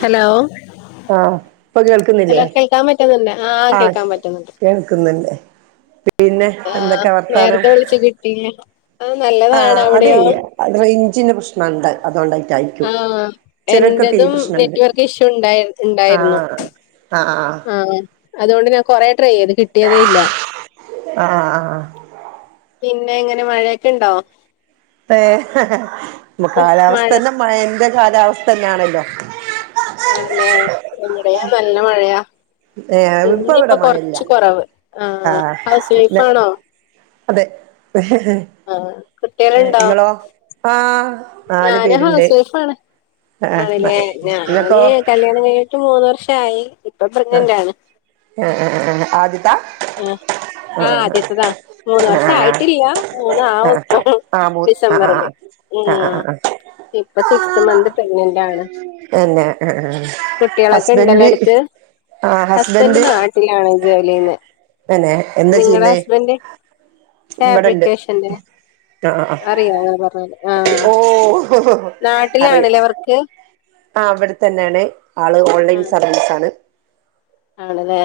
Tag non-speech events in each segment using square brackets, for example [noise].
Hello ആഹ് ഇപ്പൊ കേൾക്കുന്നില്ലേ ഹലോ കേൾക്കാൻ പറ്റുന്നുണ്ട ആഹ് കേൾക്കാൻ പറ്റുന്നുണ്ട് കേൾക്കുന്നുണ്ട് പിന്നെ ആഹ് എന്തൊക്കെ വർത്താനം. നേരത്തെ വിളിച്ച കിട്ടിയില്ല ആഹ് നല്ലതാണ് ആഹ് അതെ അവിടെയോ യ്യേ ആ റേഞ്ചിന്റെ പ്രശ്നുണ്ട് അതോണ്ടറ്റായിരിക്കും. ആഹ് എന്റതും നെറ്റ് വർക്ക് ഇഷ്യൂ ഉണ്ടായി ഉണ്ടായിരുന്നു ആഹ് ആഹ് അതോണ്ട് ഞാൻ കൊറേ ട്രൈ ചെയ്ത് കിട്ടിയതേ ഇല്ല ആഹ് ആഹ് പിന്നെ എങ്ങനെ മഴെക്കെണ്ടോ പേ ഹേ ഹേ ഹേ മഴ കാലാവസ്ഥന്നെ മയെന്റെ കാലാവസ്ഥ ന്നാണല്ലോ. ആണ്ലേ ഇവിടേയും നല്ല മഴയാ ഏഹ് ഇപ്പൊ ഇവിടെ ഇന്നിപ്പോ മഴയില്ല കൊർച്ച് കൊറവ്. ആഹ് ഹൗസ് ആഹ് വൈഫാണോ അതെ ആഹ് കുട്ടികളുണ്ടോ ഇങ്ങളോ ആഹ് നാല് ഞാന് പേരുണ്ട് ഹൗസ് വൈഫാണ്. ആഹ് ആണ്ലേ ഞാന് ഇങ്ങക്കോ കല്യാ ണം കഞ്ഞിട്ട് മൂന്ന് വർഷായി ഇപ്പ ആഹ് പ്രെഗ്നന്റാണ്. ആഹ് ആഹ് ആഹ് ആദ്യത്താ ആഹ് ആഹ് അദ്യത്തതാ മൂന്ന് വർഷം ആഹ് ആയിട്ടില്ല. മൂന്ന് ആഹ് ആവുപ്പൊ ആഹ് മൂ ആഹ് ഡിസംബറില് ആഹ് ആഹ് ആഹ് ആഹ് ഇപ്പ സിക്സ്ത് മന്ത് പ്രഗ്നന്റാണ്. എന്നെ ആഹ് ആഹ് ഉണ്ടല്ലോ ഹസ്ബൻഡ് അടുത്ത് ആഹ് ഹസ്ബൻഡ് നാട്ടിലാണ് ജോലീയ്ന്നേ തന്നെ നിങ്ങടെ ഹസ്ബൻഡ് ഇവിടെണ്ട് ഫാബ്രിക്കേഷന്റെ ആഹ് ആഹ് അറിയോ അ പറഞ്ഞ ആഹ് ഓഹ് അറി നാട്ടിലാണ്ലെ വർക്ക് ആഹ് ഇവ്ട് തന്നേണ് ആള് ഓൺലൈൻ സർവീസാണ്. ആണ്ലേ?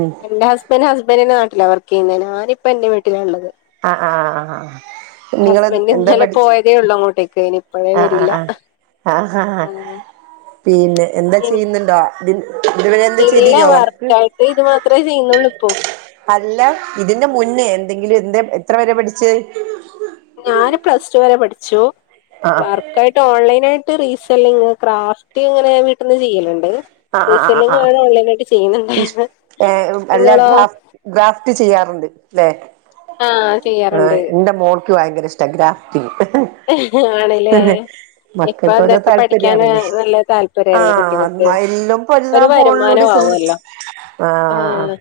ഉം ന്റെ ഹസ്ബൻഡ് ഹസ്ബന്റിന്റെ നാട്ട്ലാ വർക്കെയ്യ്ന്നേ ഞാനിപ്പ ന്റെ വീട്ട്ലാള്ളത്. ആഹ് ആഹ് ഹാ നിങ്ങൾ ഹസ്ബൻഡ് എന്താ ഇന്നലെ പഠിച്ച്? പോയതേ ഉള്ളൂ അങ്ങോട്ടേക്ക് ഇനി ഇപ്പഴേ ആഹ് ആഹ് വരില്ല ആഹ് ആഹ് ആഹ് ആഹ് പിന്നെ എന്താ ഇൻ ചെയ്യ്ന്ന്ണ്ടോ ഇതി ഇതുവരെ എന്താ ഇല്ല ചെയ്തീന്നോ വർക്ക്? ഹോ അല്ല ഇതിന്റെ മുന്നേ എന്തെങ്കിലും എന്തേ എത്രവരെ പഠിച്ചേ? ഞാന് പ്ലസ് ടു വരെ പഠിച്ചു ആ വർ ക്കായിട്ട് ഓലൈനായിട്ട് റീസെല്ലിങ്, ക്രാഫ്റ്റ് ങ്ങനെ വ്ട്ട്ന്ന് ചെയ്യല് ണ്ട്. ആ ആ ആ ആ റീസെല്ലിങ് [unintelligible] ഓൺലൈനായിട്ട് ഇഷ് ചെയ്യ്ന്ന്ണ്ട്. ഏ അല്ല ങ്ങളോ? ഗ്രാഫ് ഗ്രാഫ്റ്റ് ചെയ്യാറുണ്ട് ല്ലെ? ആഹ് ആഹ് ചെയ്യാറുണ്ട് ന്റെ മോ ൾക്ക്‌ ഭയങ്കര ഇസ്റ്റാ ഗ്രാഫി ആണ്ലേ ഇപ്പ മക്കൾക്ക് ഓരോ ന്തൊക്കെ പഠിക്കാന് താല്പര്യാണല്ലേ നല്ല താല്പര്യല്ലേ കുട്ടിക ആ എല്ലാം ഇപ്പോ എല്ലാ ഒര് ഫോണിലൂടെ വരുമാനോം ശ്രമിച്ചു. ആവല്ലോ ആ ആഹ്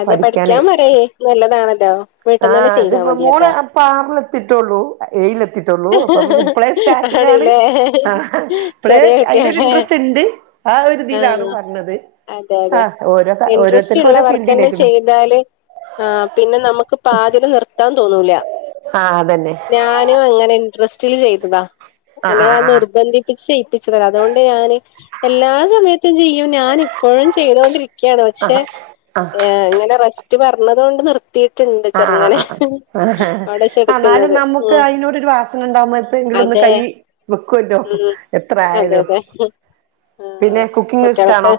അതെ പഠിക്ക്യാ പഠിക്കാന് [unintelligible] നല്ലതാണല്ലോ. വീട്ടിൽന്ന് തന്നെ ആഹ് ചെയ്താ ത്പ്പോ മോളെ മതിയല്ലോ പാമ്പ്ത്തിറ്റൊള്ളൂ. ഏയിലെത്തീറ്റൊള്ളൂ അപ്പം പിന്നെ ഇപ്പളേ സ്റ്റാർട്ടിംങ്ങാണ് ആണല്ലേ ഇപ്പളേ ചെറിയ ഐന്റോരു കുട്ടിയല്ലേ ഇൻട്രസ്റ്റ്ണ്ട്. ആഹ് ഒരുതീലാണ് ആഹ് പർഞ്ഞത്. അതെ അതെ ഇന്ട്രസ്റ്റ്ള്ള വർക്കെന്നെ ഫീൽഡിലേക്ക്ണ് ചെയ്താല് ആഹ് പിന്നെ നമ്മക്ക് പാതില് നിർത്താൻ തോന്നൂല. ആഹ് അതന്നെ ഞാനും അങ്ങനെ ഇൻറ്രസ്റ്റില് ചെയ്തതാ ആഹ് എന്നോട ആഹ് ആഹ് നിർബന്ധിപ്പിച്ച് ചെ ച്ച് തരാ അതുകൊണ്ട് ഞാന് എല്ലാ സമയത്തും ചെയ്യും ഞാൻ ഇപ്പഴും ചെയ്തൊണ്ടിരി ക്ക്യാണ് പക്ഷെ ആഹ് ആഹ് ഏഹ് ഇങ്ങനെ റസ്റ്റ് പർഞ്ഞതോണ്ട് നിർ ത്തീറ്റ്ണ്ട് ആഹ് ചെർങ്ങനെ ആഹ് പടഷട്ക്ക്ന്നത്. ഐനോടൊരു വാസന ണ്ടാവുമ്പോ എപ്പയങ്കിലൊന്ന് അതെ കൈ വെക്കുവല്ലോ ഉം എത്ര അതെ ആയാലും. അതെ ആഹ് പിന്നെ കുക്കിങ്ങ് ഇഷ്ടാണോ?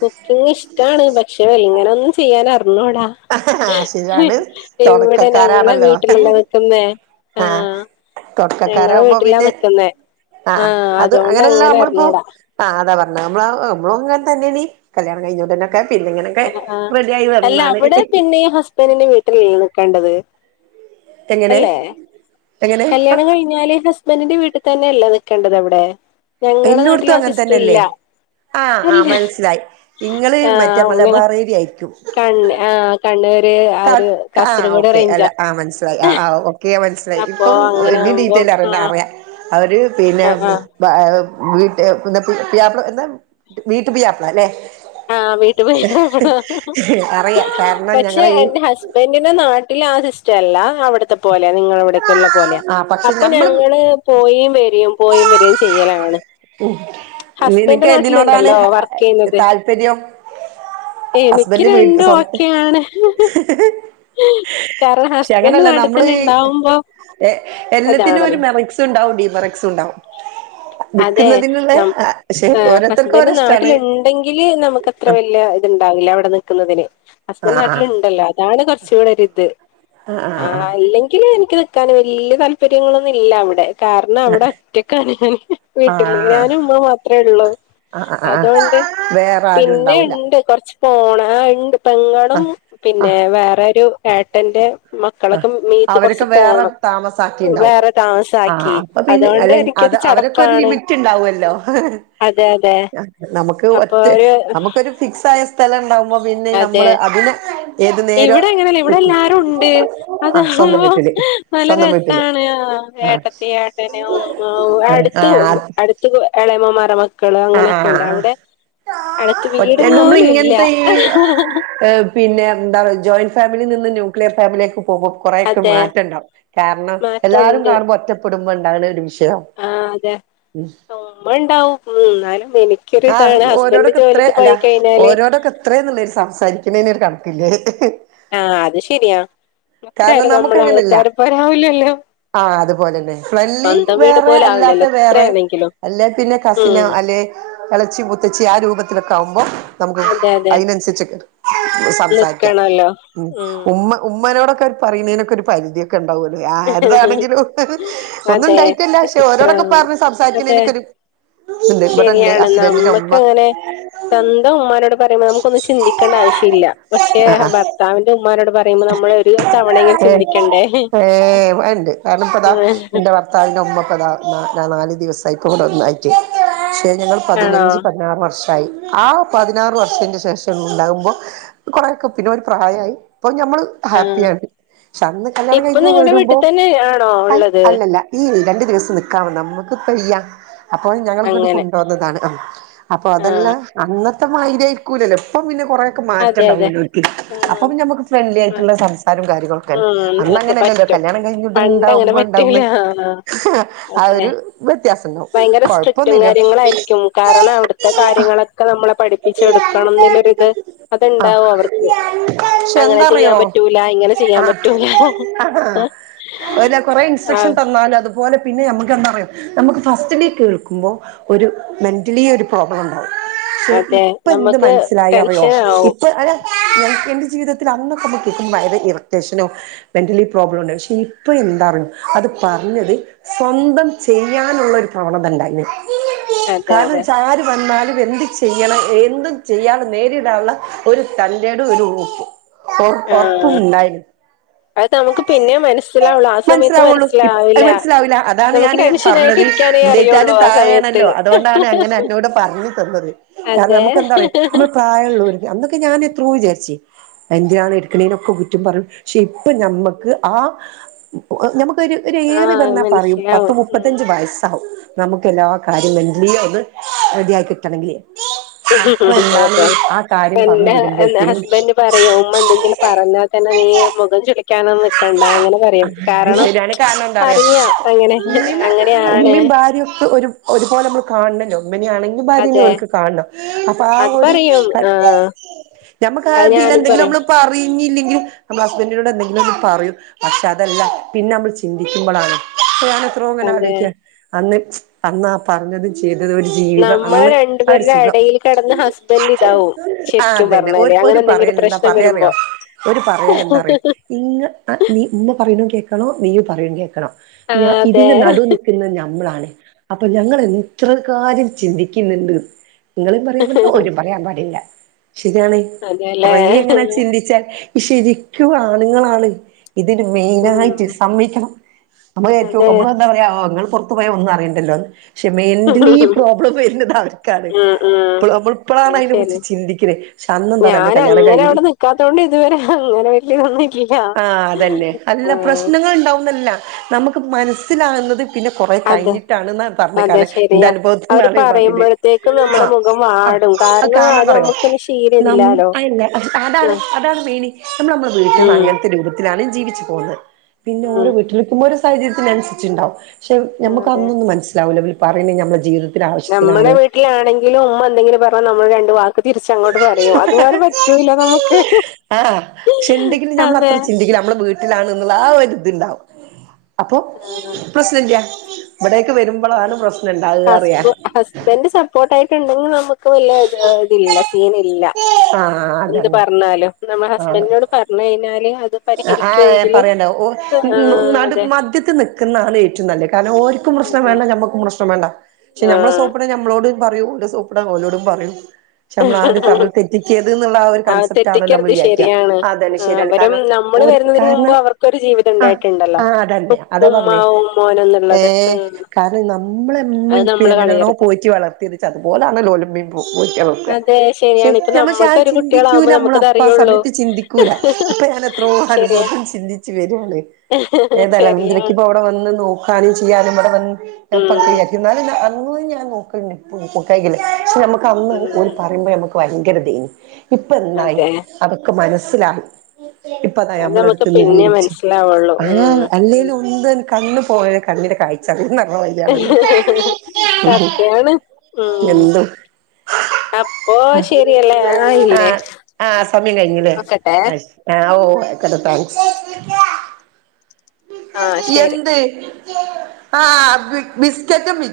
കുക്കിങ്ങ് ഇഷ്ടാണ്. പക്ഷെ അങ്ങനെ ഒന്നും ചെയ്യാൻ അർഞ്ഞൂടാ. ആഹ് ശരിയാണ് ഇവ്ടെ ഞങ്ങളെ തൊടക്കക്കാരാണല്ലോ വീട്ട്ലല്ലേ നിക്കുന്നേ ആഹ്. ഞങ്ങളെ തൊടക്കക്കാരാവുമ്പോ വീട്ടിലാ പിന്നെ നിക്ക്ന്നേ ആഹ് അത് അതുകൊണ്ട് അങ്ങനെയല്ല നമ്മളിപ്പോ അങ്ങനർഞ്ഞൂടാ. ആഹ് അതാ പർഞ്ഞെ നമ്മളാ മ്മളും അങ്ങൻ തന്നെണീ കല്യാണം കഴിഞ്ഞോണ്ടന്നെ ക്ക പിന്നെ ഇങ്ങനെക്കെ ആഹ് ആഹ് റെഡിയായി അല്ല വന്നാണ്. അവിടെ പിന്നെ ഹസ്ബൻറിന്റെ വീട്ട്ൽ ല്ലെ നിക്കേണ്ടത്? എങ്ങനെ അല്ലെ? എങ്ങനെ കല്യാണം കഴിഞ്ഞാല് ഹസ്ബൻഡിന്റെ വീട്ട് തന്നെയല്ലെ നിക്കേണ്ടത് അവ്ടെ? എല്ലോട്ത്തും അങ്ങൻ തന്നല്ലേ ആഹ് അല്ല ആഹ് മൻസ്സിലായി ഇങ്ങള് മറ്റേ [unintelligible] പറയുകായ്രിക്കും അന്നെ ആഹ് കണ്ണൂര് ആ ക ഒരു ആഹ് കാസർഗോഡ് ഓക്കെ അല്ല റേഞ്ചാ ആഹ് മൻസ്സിലായി ആഹ് ആഹ് ഓക്കെ മൻസ് സ്സിലായി അപ്പൊ ഇപ്പം അങ്ങനെ ഇനി ആവുമ്പം ഡീറ്റെയ്ല് അറിയണ്ട ആഹ് അറിയാം അവര് പിന്നെ ആഹ് ആഹ് ഭാ വീട്ട് എന്താ പ് പുയ്യാപ്പളാ എന്താ വീട്ട് പുയ്യാപ്പളാ ല്ലേ? ആഹ് വീട്ട് പുയ്യാപ്പളാ അറിയാം കാരണം പക്ഷെ ഞങ്ങളെ എ ഈ ൻ്റെ ഹസ്ബൻറിൻ്റെ നാട്ടില് ആഹ് സിസ്റ്റല്ല അവ്ട് ത്തെ പോലെ നിങ്ങളവിടക്കെല്ല പോകല് ആ പക്ഷെ അപ്പ ഞമ്മള് ഞങ്ങള് പോയിം വരെയും പോയീം വരെയും ചെയ്യലാണ്. ഉം ഹസ്ബൻഡ് നിനക്ക് ഏതിനോടാണ് നാട്ടിലുണ്ടല്ലോ വർക്ക് ചെയ്യുന്നത് താല്പര്യം? എനിക്ക് ഹസ്ബൻ്റ് വീട്ട് രണ്ടും സ്വ ഓക്കെയാണ് കാരണം ക്ഷെ ഹസ്ബൻഡ് അങ്ങനെല്ല നാട്ടിൽ നമ്മള് തന്നെ ഉണ്ടാവുമ്പോ ഏഹ് എല്ലത്തിനും ഒരു ഇതാണല്ലോ മെറക്സ് ഉണ്ടാവും ഡീമെറക്സ് ഉണ്ടാവും. അതെ വിക്കുന്നതിനുള്ള നം പക്ഷെ ഏഹ് ഓരോരുത്തർക്കും ഹസ്ബൻ്റ് ഓരോ ഇഷ്ടാണ് നാട്ടിലു ണ്ടെങ്കില് നമുക്ക് അത്ര വലിയ ഇത്ണ്ടാവില്ല അവിടെ നിക്കുന്നതിന്. ആ ഹസ്ബൻറ് നാട്ടിൽ ഉണ്ടല്ലോ. ഇതാണ് കുറച്ചും കൂടെ ഒരിത്. ആ ആ ആഹ് ആ അല്ലെ ങ്കിൽ എനിക്ക് നിക്കാൻ വല്യ താല്പര്യങ്ങളൊന്നും ഇല്ല അവിടെ. കാരണം ആ അവിടെ ഒറ്റക്കാണ് ഞാന്. ആ വീട്ടില് ഞാനും ഉമ്മയും മാത്രേ ഉള്ളൂ. ആ ആ ആ അതുകൊണ്ട് വേറെ ആരും പിന്നെ ഇ ഉണ്ടാവൂല ണ്ട്. കൊറച്ച് പോണ ആഹ് ഉണ്ട്. പെങ്ങളും ആ ആ പിന്നെ വേറൊരു ഏട്ടന്റെ മക്കളൊക്കെ മീത്ത് അവരൊക്കെ കുറച്ച് വേറെ പോണം. താമസാക്കിണ്ടാവും വേറെ ആ താമസാക്കി. അപ്പൊ പിന്നെ അതുകൊണ്ട് അല്ല എനിക്കൊരു അത് ചടപ്പ് അവരൊക്കെ ഒരു ലിമിറ്റ് ഉണ്ടാവല്ലോ. അതെ അതെ നമുക്ക് അപ്പൊ ഒറ്റ ഒരു നമുക്കൊരു ഫിക്സ് ആയ സ്ഥലം ഉണ്ടാവുമ്പോ പിന്നെ അതെ ഞമ്മള് അതിന് ഏത് നേരം ഇവിടെ അങ്ങനെയല്ല ഇവിടെ വെക്കും എല്ലാരും ഉണ്ട്. ആ സ്വന്തം അതാകുമ്പോ വീട്ടില് നല്ല സ്വന്തം വീട്ടില് രസാണ്. ആഹ് ആ ഏട്ടത്തി, ഏട്ടന്, ഉമ്മ ഇവടെ അടു ആ ത്ത് അടുത്ത് എളയമ്മമാരുടെ മക്കള് ആ അങ്ങനെയൊക്കെണ്ട്. ആ അവിടെ അടുത്ത് ഒറ്റ വീട് നമ്മൾ പോലും ഇല്ല. ഇങ്ങനത്തെ ഈ പിന്നെ എന്താ ജോയിന്റ് ഫാമിലിയിൽ നിന്ന് ന്യൂക്ലിയർ ഫാമിലിയിലേക്ക് പോകും. കുറെയൊക്കെ അതെ മാറ്റം ഉണ്ടാവും. കാരണം എല്ലാവരും മാറ്റമുണ്ട് കാണുമ്പോ ഒറ്റപ്പെടുമ്പോഴുണ്ടാവണ ഒരു വിഷയം. ആഹ് അതെ. ഉമ്മ ഉണ്ടാവും. എന്നാലും എനി ആ ക്കൊരിതാണ് ഹസ്ബൻ്റ് ജോലിക്ക് പോയി കഴിഞ്ഞാല് എത്രേന്നുള്ള സംസാരിക്കണേന് ഒരു കണക്കില്ലേ. ആഹ് അത് ശരിയാ. കാരണം എത്രായാലും നമുക്ക് നമ്മളെ അങ്ങനല്ല ആൾക്കാരെപ്പോലാവൂലല്ലോ. ആഹ് അതുപോലെ തന്നെ. ഫ്രണ്ട്ലി വേറെ പോലെ അല്ലാത്ത ആവില്ലല്ലോ വേറെ എത്രയാണെങ്കിലും അല്ലെ പിന്നെ ഉം കസിനോ അല്ലെ ഇളച്ചി മുത്തച്ചി ആ രൂപത്തിലൊക്കെ ആകുമ്പോ നമുക്ക് അതെ അതെ അതിനനുസരിച്ചൊക്കെ സംസാരിക്കാം. നിക്കണല്ലോ ഉം ഉമ്മ ഉമ്മനോടൊക്കെ പറയണേനൊക്കെ ഒരു പരിധി ഒക്കെണ്ടാവൂലോ. ആരതാണെങ്കിലും ഒന്നും അതെ ഉണ്ടായിട്ടല്ല. പക്ഷെ എത്ര ഓരോടൊക്കെ പറഞ്ഞ് അതെ സംസാരിക്കണേനൊക്കൊരു എനിക്കൊരു ശരിയാണ്. നമ്മക്ക് ഉമ്മ അങ്ങനെ സ്വന്തം ഉമ്മാനോട് പറയുമ്പോ നമുക്കൊന്നും ചിന്തിക്കേണ്ട ആവശ്യമില്ല. പക്ഷേ ആഹ് ആഹ് ഭർത്താവി ഉമ്മാനോട് പറയുമ്പോ നമ്മള് ഒരു തവണയെങ്കിലും ചിന്തിക്കണ്ടേ. ഏഹ് ഇവടെണ്ട്. കാരണം ഇപ്പോ ദാ ആഹ് എന്റെ ഭർത്താവിൻ്റെ ഉമ്മ ഇപ്പ നാല് ദിവസായി ഇപ്പോ ഇവിടെ ഒന്നായി [unintelligible] ഞങ്ങൾ ആണോ പതിനഞ്ച് പതിനാറ് വർഷമായി ആ പതിനാറ് വർഷന്റെ ശേഷോള്ള് ഉണ്ടാകുമ്പോ കൊറെയൊക്കെ പിന്നെ ഒരു പ്രായമായി ഇപ്പൊ ഞമ്മള് ആഹ് ഹാപ്പിയാണ് ക്ഷെ അന്ന് കല്യാണം ഇപ്പൊ കഴിഞ്ഞ് നിങ്ങളുടെ വരുമ്പോ വീട്ടിൽ തന്നെ ആണോ അ ഉള്ളത് അല്ലല്ല ഈ രണ്ട് ദിവസം നിൽക്കാമെന്ന നമുക്ക്പ്പ യങ് അപ്പോ ഞങ്ങൾങ്ങ്ട്ട് അങ്ങനെ കൊണ്ടോ ന്നതാണ് അം അപ്പൊ അതെല്ല ആഹ് അന്നത്ത മായിരിയായിരിക്കൂലല്ലോ ഇപ്പ പിന്നെ കൊറേ ക്ക് അതെ അതെ മാറ്റണ്ടാവൂലോർക്ക് ആഹ് അപ്പ ഞമ്മക്ക് ഫ്രണ്ട്ലി ആഹ് ആയിട്ടുള്ള സംസ കാര്യങ്ങളൊക്ക ഉം ഒക്കെ അന്നങ്ങനെയല്ലല്ലോ പറ്റും കല്യാണം പണ്ട് അങ്ങനെ കഴിഞ്ഞട്ടണ്ടാവുമ്പോ ഉണ്ടാവുന്ന പറ്റൂല ആഹ് ആ അതെ ഒരു വ്യത്യാസം ഉണ്ടാവും ഭയങ്കര സ്ട്രിക്റ്റും കൊഴപ്പൊന്നുമില്ല കാര്യങ്ങളായിരിക്കും കാരണം അവിടുത്തെ കാര്യങ്ങളൊക്കെ ക്കെ നമ്മളെ പഠിപ്പിച്ചു എടുക്കാണുന്നൊള്ളൊരിത് അത് ആ ഉണ്ടാവും അവർക്ക്. അങ്ങനെ ചെയ്യാൻ പ റ്റൂല്ല. ഇങ്ങനെ ചെയ്യാൻ ആഹ് പറ്റൂല ഹ ഹ അല്ല കൊറെ ഇൻസ്ട്രക്ഷൻ ആഹ് തന്നു. ല അതുപോല പിന്നെ നമുക്ക് എന്താ പറയാ നമുക്ക് ഫസ്റ്റ് ലി കേൾക്കുമ്പോ ഒരു മെൻ്റലി ഒരു പ്രോബ്ലം ഉണ്ടാവും ശെ അതെ ഇപ്പ എന്ത് നമുക്ക് മനസ്സിലായോ അറിയോ ടെൻഷൻ ആവും ഇപ്പൊ അത ഞങ്ങക്ക് എന്റെ ജീവിതത്തില് അന്നൊക്കെ [inaudible] വയറ് ഇറിറ്റേഷനോ മെന്റലി പ്രോബ്ലോണ്ട് ക്ഷെ ഇപ്പൊ എന്താറിയോ അത് പറഞ്ഞത് സ്വന്തം ചെയ്യാനുള്ള ഒരു പ്രവണത ഉണ്ടായെന് അതെ കാരണം അതെ വെച്ചാ ആരും വന്നാലും എന്ത് ചെയ്യണം എന്തും ചെയ്യാത നേരിടാനുള്ള ഒരു തന്റെടും ഒരു ഉറപ്പ് ഒറപ് ആഹ് ഒറപ്പുണ്ടായി അത് നമുക്ക് പിന്നെ മനസ്സിലാവുള്ളു ആ സമയത്ത് മനസിലാവൊള്ളൂ ഇപ അത് മനസ്സിലാവില്ല മനസ്സിലാവില്ല അതാണ് നമുക്ക് ഞാന് ടെൻഷൻ ആയിട്ട് പറഞ്ഞത് ഇരിക്കാനേ അറിയുള്ളൂ എന്റെറ്റാലും ആ സമയത്ത് തായെയാണല്ലോ അതുകൊണ്ടാണ് അങ്ങനെ അന്നോട് പറഞ്ഞ് തന്നത് കാരണം അതെ നമുക്കെന്താറിയോ നമ്മൾ പ്രായോള്ളോര് അന്നൊക്കെ ഞാന് എത്രോ വിചാരിച്ച് എന്റ്യാണ് എടുക്കുന്നെനൊക്കെ കുറ്റം പറയും ക്ഷെ ഇപ്പൊ ഞമ്മക്ക് ആ ഞമുക്കൊരു ര് ഏറി ആഹ് വന്നാ പറയും പത്തു മനസ്സിലാവും മുപ്പത്തഞ്ച്‌ ഉം. വയസ്സാവും നമുക്കെല്ലാ കാര്യം മെന്റ്ലിയോന്ന് റെഡി ആയി കിട്ടണെങ്കില് അപ്പൊ എന്താണ് അതെ ആ കാര്യം പറഞ്ഞു എന്റെ വരുമ്പോഴ്ത്ത്നും ഹസ്ബൻഡ് പറയും ഉമ്മ എന്തെങ്കിലും പറഞ്ഞാൽ തന്ന നീ മുഖം ചുളിക്കാനൊന്നും നിക്കണ്ട അങ്ങന പറ ശരിയാണ് കാരണന്താറിയോ അങ്ങനെ ഉമ്മിമ് അങ്ങനെയാണ് ഉമ്മീ ഭാര്യയോക്കെ ഒര് ഒരുപോല നമ്മള് കാണ്ണ്ണല്ലോ ഉമ്മെന്നെയാണെ [unintelligible] അതെ ഒര്ക്ക് കാണ്ണം അപ്പൊ ആ അത് ഒരു പറയും ക ആഹ് ഞമ്മക്ക് അത് ആതില് ഞാനും എന്തെങ്കിലും പറയും നമ്മള് പറിഞ്ഞില്ലെങ്കിൽ നമ്മള് ഹസ്ബന്റിനോട് ദേ ലും പറയും പക്ഷെ അതല്ല പിന്നെമ്മൾ ചിന്തിക്കുമ്പളാണ് ഒ ഞാൻ എത്രോ ഇങ്ങന അതെ ആലോയിക്കുവാ അന്ന് അന്നാ പറഞ്ഞതും ചെയ്തതു ജീവിതം നമ്മളെ അന്ന് ആ ഒര് രണ്ടുപേരുടെ സുഖം എടയിൽ കിടന്ന് ഹസ്ബൻഡ് ഇതാവും ആ ശരിക്കും അതന്നെ ഒരു പറഞ്ഞാല് ഒരു അങ്ങനെ എന്തെങ്കിലും പറയലെന്താ പ്രശ്നം പറയാറിയൊ വരുമ്പോ ഓര് പറയലെന്താറിയൊ ഇങ്ങ് അ നീ ഉമ്മ പറയണ് കേക്കണോ നീയ് പറയണ് കേക്കണോ ആ ഞാ അതെ ഇതിന് നടുനി ക്കുന്ന ഞമ്മളാണ് അപ്പൊ ഞങ്ങള് എത്ര കാര്യം ചിന്തിക്ക്ന്ന്ണ്ട് നിങ്ങളേം പറയാ പറ്റില്ല ഓരേം പറയാ പാടില്ല ശരിയാണേ അതെല്ലേ കുറെ ഇങ്ങനെ ചിന്തിച്ചാൽ ശരിക്കും ആണുങ്ങളാണ് ഇതിന് ഉം മെയിനായിട്ട് സമ്മെയ്ക്കണം നമ്മളേറ്റു അതെ നമ്മള് എന്താ പറയാ ങ്ങള് പൊറത്ത് പോയ ഒന്നും അറിയണ്ടല്ലോന്ന് പക്ഷെ മെന്റ്ലി പ്രോബ്ലം വരുന്നത് അവർക്കാണ് ഉം ഉം ഇപ്പള് നമ്മൾ ഇപ്പളാണ് അത് അയിന കുറിച്ച് ശരി ചിന്തിക്ക്ണെ ശ അന്ന്ന്താറിയോ നമ്മള് കല്യാണം കഴിഞ്ഞ് കാത്തോണ്ട് ഇതുവരെ അങ്ങനെ [unintelligible] ആ അതന്നെ അല്ല ആ പ്രശ്നങ്ങള് ഇണ്ടാവുന്നല്ല നമക്ക് മനസ്സിലാക്ന്നത് പിന്നെ കൊറേ അതെ കഴിഞ്ഞിട്ടാണ്ന്ന അതെ പറഞ്ഞെകാരം എന്റ ശരിയാ അവര് അനുഭവത്ത്ന്നാണ് ഈ പറെണെ പറയുമ്പോഴത്തേക്കും ആ നമ്മുടെ മുഖം അ വാടും അ കാരണം അത് കാരണന്താറിയോ നമുക്കന്നെ നമ്മ് ശീലമില്ലാലോ അയില്ലെ ആ അതാണ് അതാണ് മെയിന് നമ്മള് നമ്മള വീട്ടിന്ന് ഉം അങ്ങ നത്ത രൂപത്തിലാണ് ജീവിച്ച് പോന്നത് പിന്ന ഉം ഓരോവീട്ടിലും പിന്നോര് സാഹചര്യത്തിനനുസിച്ച്ണ്ടാവും ക്ഷം അതെ ഞമ്മക്കന്നൊന്നും മനസ്സിലാവൂല്ല ഇവര് പറയുന്നണെ ഞമ്മടെ ജീവിതത്തെ നമ്മടെ വീട്ടിലാണെങ്കിലും ഉമ്മ എന്തെങ്കിലും പറഞ്ഞാ നമ്മള് രണ്ട് വാക്ക് പുതിര്ച്ചങ്ങോട്ട് പറയും അതുപോലെ പറ്റൂല നമക്ക് ഹ് ആ ചിന്തിക്കണം നമ്മള് അത്ര ചിന്തിക്കില്ല നമ്മടെ വീട്ട ലാണ് എന്നുള്ള ആ ഒരു ഇത് ഉണ്ടാവും അപ്പൊ ആഹ് പ്രശ്നല്ല്യ ഇവിടേക്ക് വരുമ്പോളാണ് പ്രശ്നം ഉണ്ടാവാ അറിയാ ന്റെ സപ്പോർട്ട് ആയിട്ടുണ്ടെങ്കിൽ നമുക്ക് വല്ല്യ ഇതില്ല സീനല്ല ആഹ് എന്ത് അതന്നെ പറഞ്ഞാലും നമ്മുടെ ഹസ്ബൻന്റി നോട് പറഞ്ഞു കഴിഞ്ഞാല് അത് ആ പരിഹരിക്കുമെങ്കില് പറയണ്ടാവും ഓ ആഹ് നട് അതെ മദ്യത്തി നി ക്കുന്ന ആണ് ഏറ്റവും നല്ല കാരണം ഓർക്കും പ്രശ്നം അതെ വേണ്ട നമ്മക്കും പ്രശ്നം വേണ്ട പക്ഷെ നമ്മളെ ആഹ് സോപ്പിടാൻ നമ്മളോട് പറയൂ ഓളെ സോപ്പ്ടാൻ ഓലോടും പറയും ക്ഷെ നമ്മളാര് തമ്മിൽ തെറ്റിക്കരിത് ന്നുള്ള ആ ഒരു ആഹ് കൺസെപ്റ്റ് ആണല്ലോ മ്മള് തെറ്റിക്കരുത് വിചാരിക്ക ശരിയാണ് അതന്നെ ആഹ് ശരിയാണ് അവരും കാരണം നമ്മള് വരുന്നതിന് മുമ്പ് കാരണം അവർക്കൊരു ജീവിതം ആ ഉണ്ടായിട്ടുണ്ടല്ലോ ആ അതന്നെ അതാ പറഞ്ഞെ ഉമ്മാവും മോനും ഏ എന്നുള്ളത് ഉം കാരണം നമ്മളെ എമ്മ അത് ഇപ്പ നമ്മള് എങ്ങനേണോ കളയരുത് പോറ്റി വളർത്തിയിരിച്ച അതുപോലാണോലമ്മീം പോറ്റിവളർ ശാ അതെ ശരിയാണ് ഇപ്പൊ നമ്മ നമ്മക്കൊരു ചിന്തിക്കൂല കുട്ടികളാവുമ്പോ നമ്മള നമുക്കത് അപ്പ ആ അറിയുള്ളൂ സമയത്ത് ചിന്തിക്കൂല ഇപ്പ ഞ എത്രോ ശരിയാ അനുഭവത്തി ചിന്തിച്ചു വരാണ് ഏ ശരിയാ തലവതിരക്ക്പ്പോ അവിടെ വന്ന് നോക്കാനും ചെയ്യാനും ഇവിടെ ഉം വന്ന് എന്നാല അന്ന് ഞാൻ നോക്കല് പക്ഷെ നമുക്ക് അന്ന് ഉം ഓര് പറയുമ്പോ നമുക്ക് ഭയങ്കര ഇത് ഇപ്പം എന്തായി അതെ അവർക്ക് മനസ്സിലായി ഇപ്പതാ അത് നമ്മള് നമുക്ക് പിന്നെ അടുത്ത് മനസ്സിലാവുള്ളൂ ഉം അല്ലേലും ഒ കണ്ണ് പോയ കണ്ണിന്റെ കാഴ്ചങ്ങ് പോകും യാണല്ലോ സത്യാണ് ഉം എന്തും അപ്പൊ ശരിയല്ലേ ആ ആയില്ലേ ആ സമയം കഴിഞ്ഞല്ലേ നോക്കട്ടെ അത് ശരി ആ ഓക്കേ താങ്ക്സ് ആഹ് ശരി എന്ത് ആ ബിസ്കറ്റ്